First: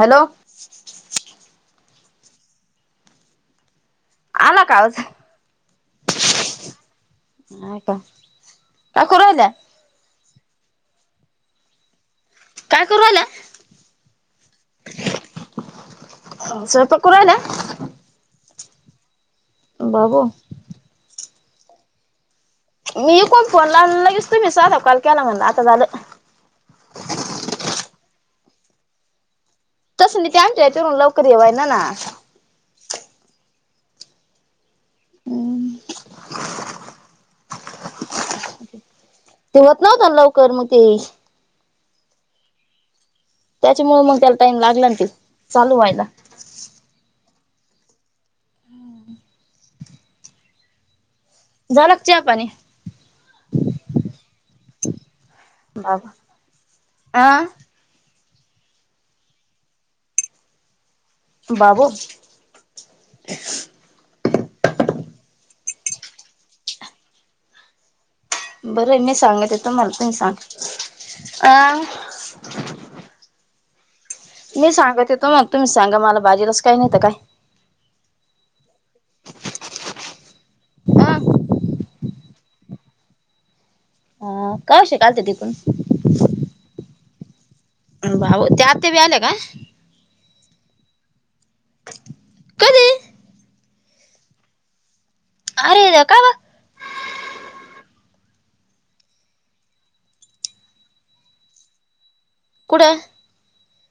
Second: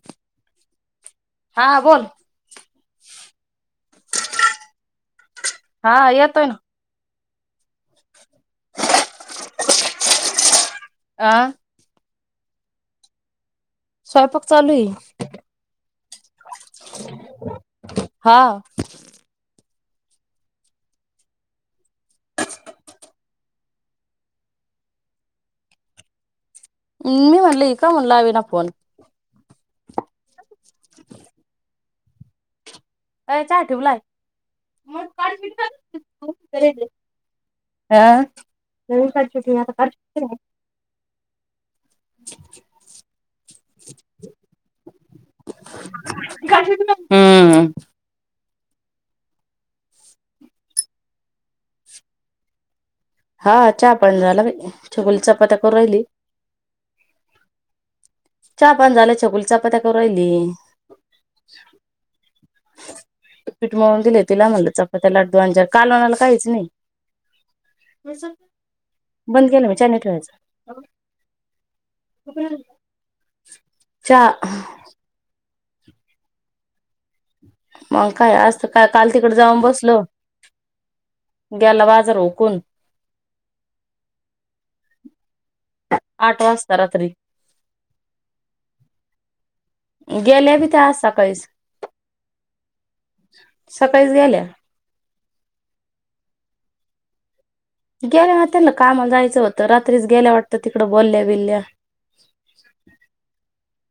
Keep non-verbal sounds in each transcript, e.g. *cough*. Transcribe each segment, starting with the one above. Hello... हा बोल आला का आवाज... हा येतोय ना... हा का काकू राहिल्या... आह... काय करू राहिला... स्वयंपाक चालू आहे स्वयंपाक करू राहिल्या हा.... बाबू... मी कोण फोन लावून लगेच तु्ही साधा कॉल केला म्हणल आता झालं... मी म्हटल‌ ही का मला लावेना फोन... तसं नाही ते आणलंय चिरुन लवकर येवय ना ना... ठेवला मग का? आ... नवीन काडचिट आता तेव्हा नव्हत काडचिट लवकर मग ते... *unintelligible* त्याच्यामुळे मग त्याला टाईम लागला ना ते चालू व्हायला... हम्म... ह... झालं चहा पाणी... हा चहा पण झाला चोगली चपात्या करून राहिली... आह... चा पान झालं चुकल चा प त्याका राहिली... बाबू... पिठ मळून दे.... तिला म्हटलं चपात्याच्या लाडू अज कालवणाला काहीच नाही.. बरं मी बंद सांगत केलं येतो मी चहा मला नाही पण सांग... ठेवायचा. अह... *unintelligible* मी सांगत येतो मग तुम्ही सांगा मला बाजूलाच काही नाहीत काय... मग काय आज काय काल तिकड जाऊन बसल... हा.... गेलवाज रोकून हा कायश लते तिकून... आठ वाजता रात्री भाऊ त्या आत ते ब आल्या का गेल्या बि ते आ सकाळीच कधी सकाळी गेल्या अरे कावा गेल्या होत्या ना कामा जायचं होतं रात्रीच गेल्या वाटत तिकडं बोलल्या बिलल्या कुठं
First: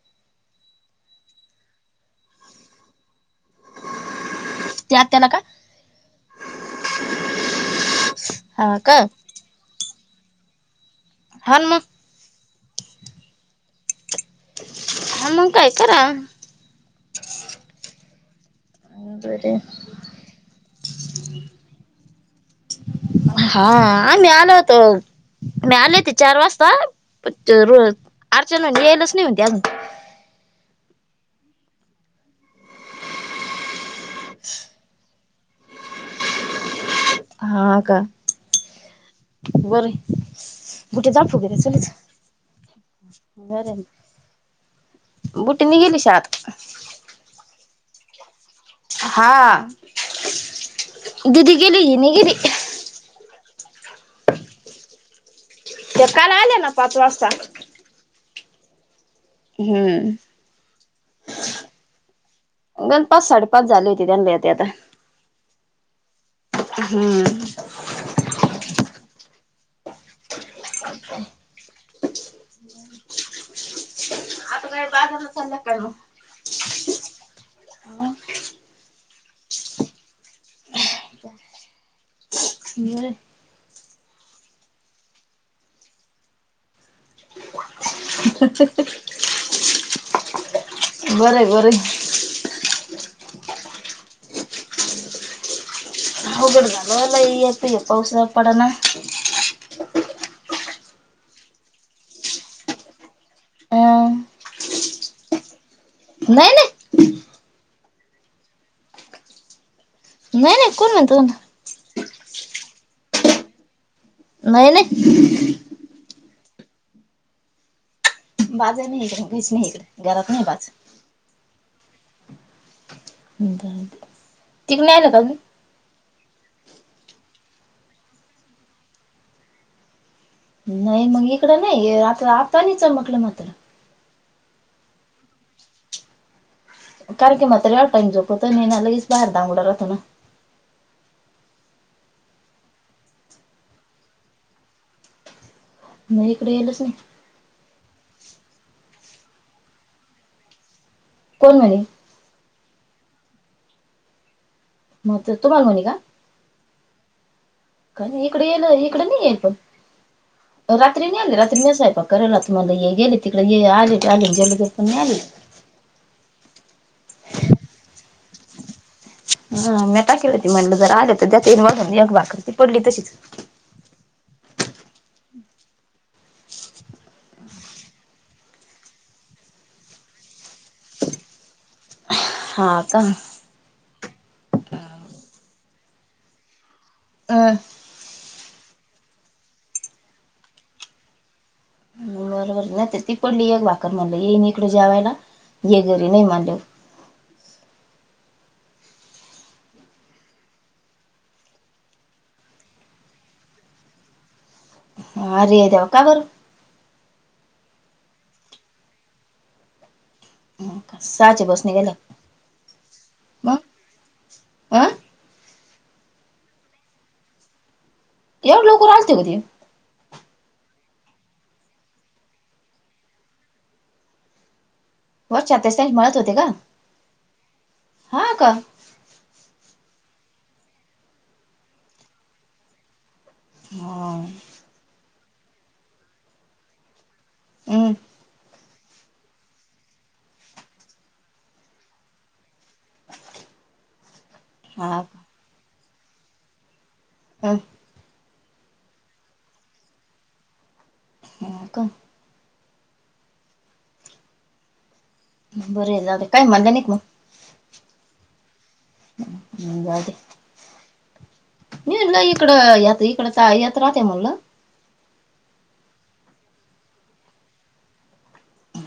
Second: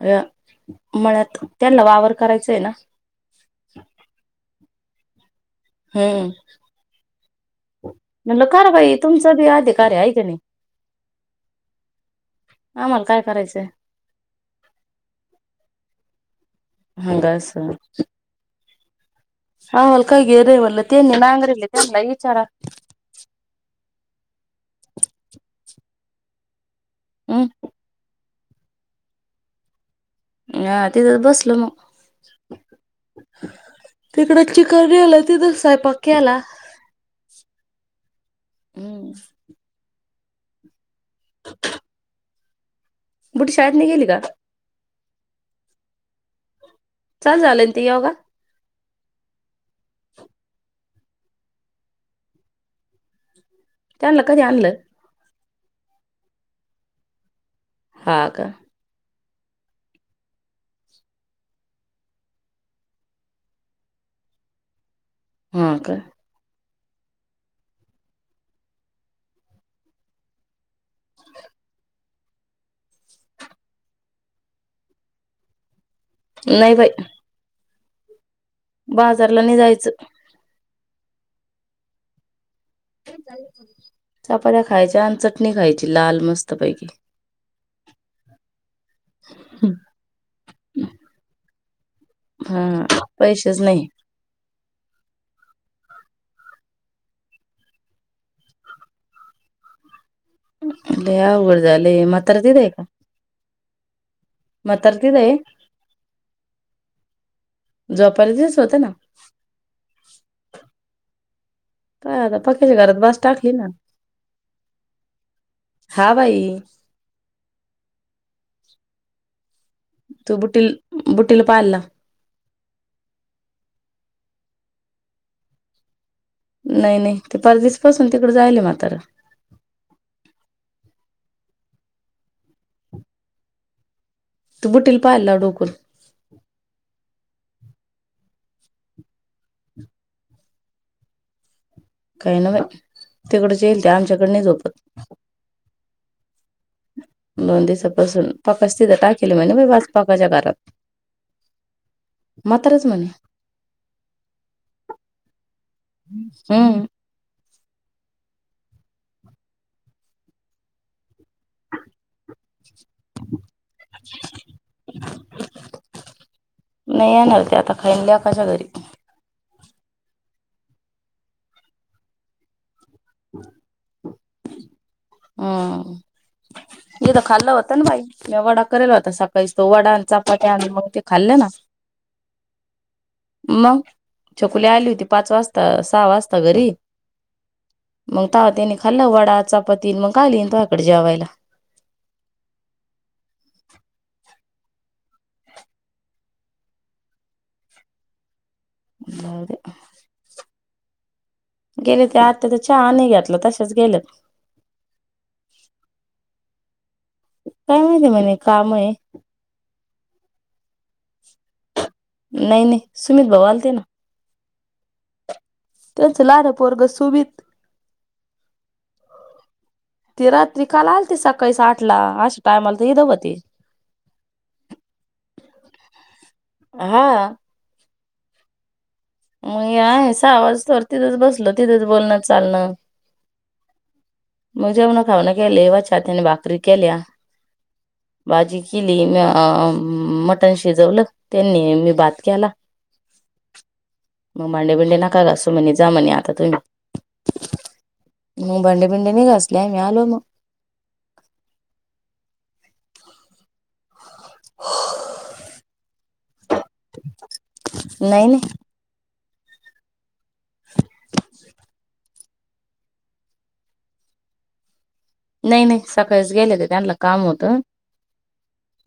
अ म्हळत त्यांला वावर करायचाय ना त्या आत त्याला का हम्म म्हणलं खरं हा भाई का तुमचा बी अधिकारी आहेऐ हा न मग आम्हाला काय करायचंय ह नं काय चला ह बस बरं. हा वाल का गेरेवल तेनी नांगरल तेनला विचार हा मी आलो होतो मी आले होते चार वाजता हम्म रज अर्चना येलच नाही म्हणती अजून हा तिथं बसल मग तिकड चिकनल त सायपाक्याला ह का हम्म गुठे दर फुकेर चलच बुटी शाद नि गेली का बुटी निघेली शात चा झालंय ते योगा हा ददी गेली नि गेरी लं का आणलं ते काल आले ना पाच वाजता ह का हम् ग पाच साडेपाच झाली होती त्यां लते आता हा का हम्म झाला करो नाही बाई बाजारला नाही जायचं ते जा चापाात्या खायच्या आणि चटणी खायची लाल मस्त पैकी बरं बर हा पैसेच नाही होगड झालला इ यत आहे पावस पड ना अ याघड जाले मारत दय का अं मातर्त देे नाही नाही जोपारीच होत ना नाही नाही कोण म्ह तो काय आता पक्याच्या घरात बस टाकली ना नाहीय ना हा बाई बाजे नाही कर कच नाही कर तू बुटील बुटीील पालला तिक नाही आल काज नाही नाही ते परच दिस पासून तिकड जायल मातार नाही मग इकडं नाही आता आतानी चमटलं मात्र तू बुटीील पाहि ला डोकून कर क मात र आ टाई झोकत नालागच बाहेर द अगडा रातो ना काही ना तिकड जा येईल ते आमच्याकड नाही झोपत नाही इकडे यालच ना दिपासून पकाच तिथे टाकल म्ह वा पकाच्या घरात कोण म्हणे मातच म्हणे मत तुम्हाला भणी का हम्म का इकडे येल इकडे नाही येल पण रात्री आली रात्री म सायपा करायला तुम्हाला ये गेले तिकडे ये आले टालीून गेलो ते पण आली *inaudible* नाही येणार ते आता खानले कशा घरी हा मी टाकली होती म्हणलं जर आले तर त्या मग जगभकरती पडली तशीच हम मथ खाल्लं होतं ना बाई मी वडा करेला होता सकाळीच तो वडा चापाट्या आण मग ते खाल्ले ना हा का मग चोकुली आली होती पाच वाजता सहा वाजता घरी हम त्याने खाल् वडा चापाती मग आाली तोकडे जेवायला बरोबर नाही ते ती पडली एक भाकर म्हणलं येईन इकडे जेवायला हे घरी नाही माड अर गेले ते आत तर चहा नाही घेतलं तसेच गेलं हा अर जाव का बर काय माहिती म्हणे काम आहे सहाची बसणी गेला नाही नाही सुमित भवालते ना अ त्यांचं लहान पोरग सुबित एवढे लोक राते होती ती रात्री कााला आलते सकाळी साठ ला अशा टायमाला तर हि दवते वर ातस मळत होते का हा हा का मग आहे सहा वाज तरो तिथंच बसल तिथंच बोलणं चालणं हा भा केले वच्या त्यानी भाकरी केल्या हम्म भाजी केली मी मटन शिजवलं त्यांनी मी बात केला मग मांडे बिंडे हा नका घासू म्हणे जा म्हणे आता तुम्ही अ मग भांडेपिंडीने घासलेय मी आलो मग ह का ह बर आहे नाे काय म्हणता नाही मग नाही नाही ह जाे *inaudible* नाही इकडं यात इकड यात राहते म्हणलं नाही नाही सकाळीच गेले ते त्यांलं काम होतं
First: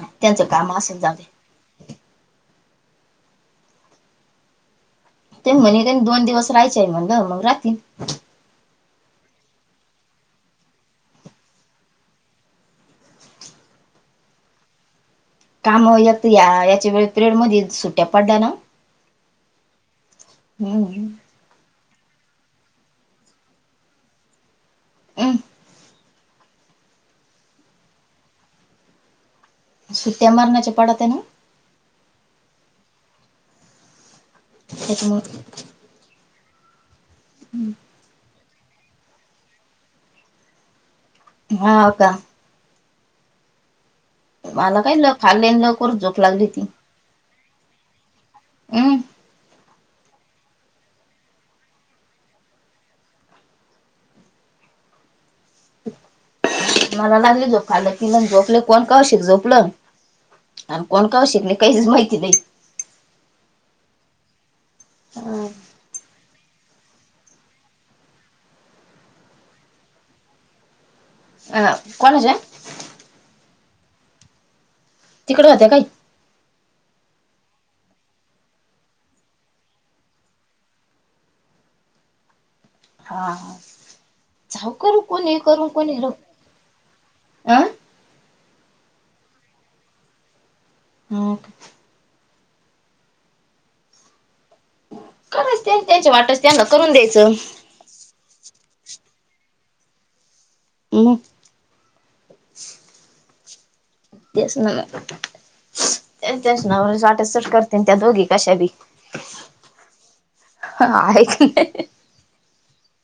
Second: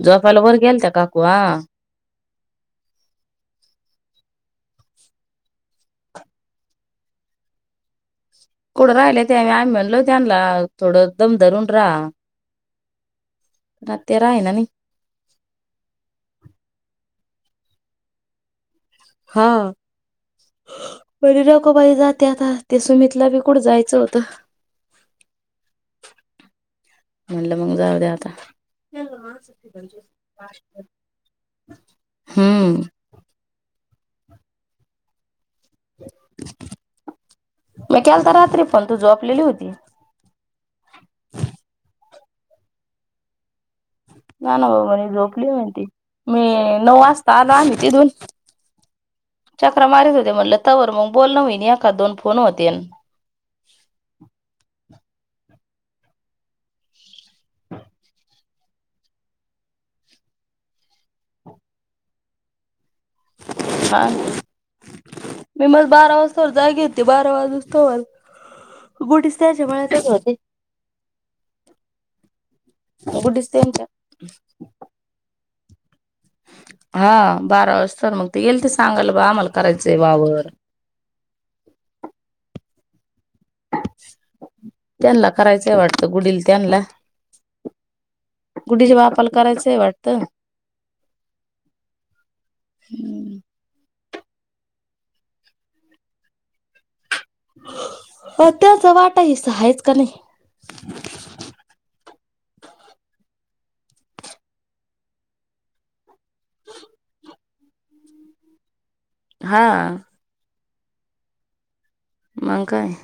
जोपल त्यांचं काम वरगेलते असेल जाऊ दे काकुवा ते म्हणे का दोन दिवस राहायचे आहे म्हणलं मग राहतील थड राहिलं त्या आ्ही म्हणलो त्यांना थोडं दम धरून राहा नातरा आहे ना नाही कामत या याच्या वे पिेयड मध्ये सुट्ट्या पडल्या ना हा हम्म. परीराको पाहि ज ते आता ते सुमितला बी कुठं जायचं होतं अं, म्हणलं मग जाऊ द्या आता. सुट्टीया मरणाच पडते ना. हम्म, हेच्या मुळे, मी केलंत रात्री फोन, पण तू झोपलली होती. हा का, ना ना मला बाऊ काय मणे ल झोपली खाल्ले न माेती, लवकर झोप मी लागली ती नऊ वाजता आला आम्ही तिथून हम्म चक्र मारत होते म्हणलं. ता वर मग बोल न होन एख दोन फोन होतेल. मला लागले झोपल झोपले कोण कौशिक झोपलं, आणि कोण काव शिकले काहीच माहिती नाही. ह म मज बारास, सर जागे होती बारा वाजूवर गुटीस त्याच्या मच होते. अह कोणज, तेच्या तिकडे होत्या काही, हा बारा वाजता मग ते येईल, तर सांगायला बा आम्हाला करायचंय वावर, *unintelligible* हा ह त्यांना करायचंय वाटतं गुडील त्यांला, अं गुढीचा बापाला करायचाय वाटतं. हो हम्म, करच त्यां त्यांची वाटत त्यांना करून द्यायचं. त्याचा वाटाही सहायच का नाही. म ते च ना, च ना वाटट करते त्या दोघी कशा बी, हा, ह आहे की नाही. मग काय,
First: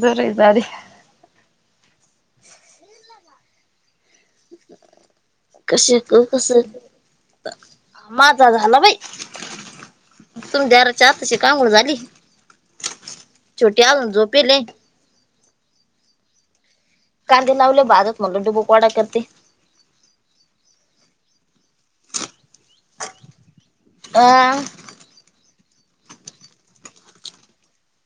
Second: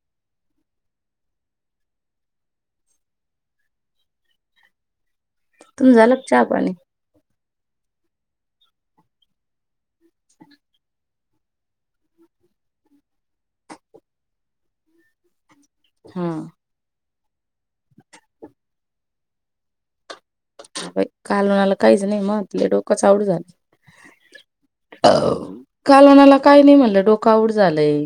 बर आहे दारी, कश तुम झालं का चहा कस पाणी माझा झाला बाई, तुम दराच्या आताशी अंघोळ झाली, छोट्या आलून झोपेले, हा कांदे लावले बाधत म्हणलं ुबोकवाडा करते. काल म्हणाला काहीच नाही मग तिला डोकंच आउट झालं. आ काल मला काय नाही म्हणलं डोक आउट झालंय.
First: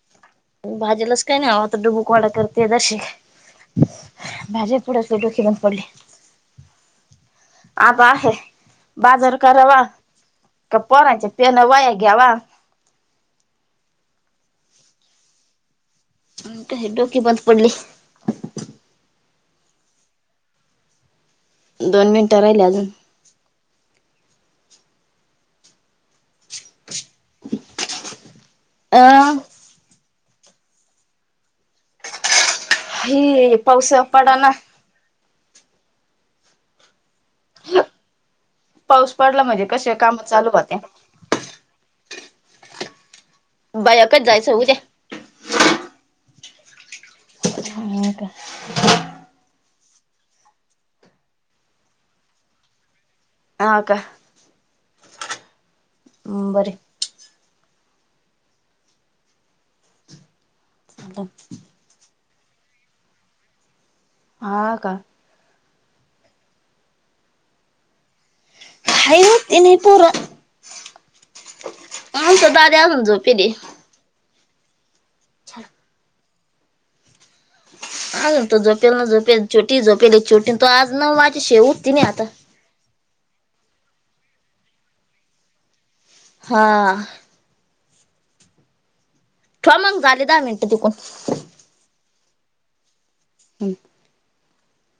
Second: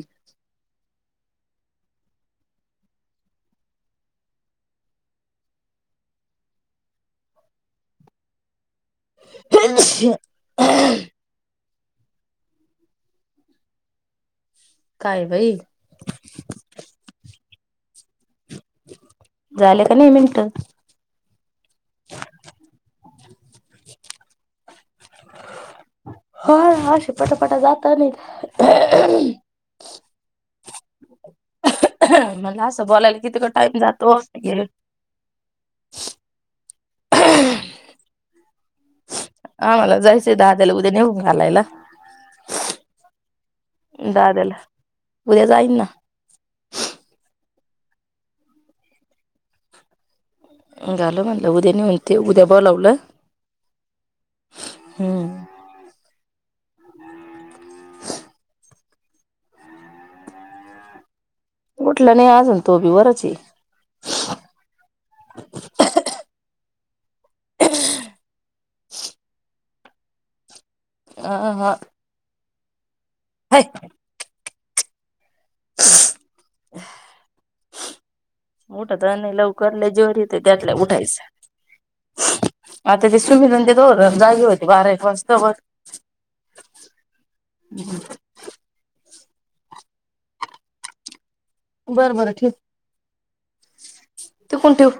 भाजीलाच काय नाही आ आता डुबूकवाडा करतेय तश, भाजे पुोडचडोकन पडली, आबा आहे, बाजार करावा का पराांचे पन वाया, ग्या वा, काय बाई, अनट हेडोकी बंद पडली, झाले का नाही मिनट, दोन मिनिटं राहिल्या अजून हो ह पटापट जाता नाही अ मला असं बोलायला किती का हे टाइम पाऊस जातो पडा ना या आ म्हाला जायचंय दहा त्याला उद्या नेऊन घालायला बायाकच जायचं ददला उद्या उद्या जाईन ना हक घालो म्हणलं उद्या नाही म्हणते उद्या ब लावलं हा का बर म उठलं नाही आजण तोभी वरच ह का हयवात ये नाही परा आ हा झो फिर छा आल झोपेल ना उठत नाही झोपेल लवकर छोटी लय जोर झोपेली येतंय छोटी तो त्यातल्या आज न उठायचं माझी शेऊ त नाही आता आता ते सुमध ते द जाई होते बारा एक वाजता वर हा हम ठो मग ग आले दहा मिनटं तिकून बरं बरं ठीक तू कोण ठेव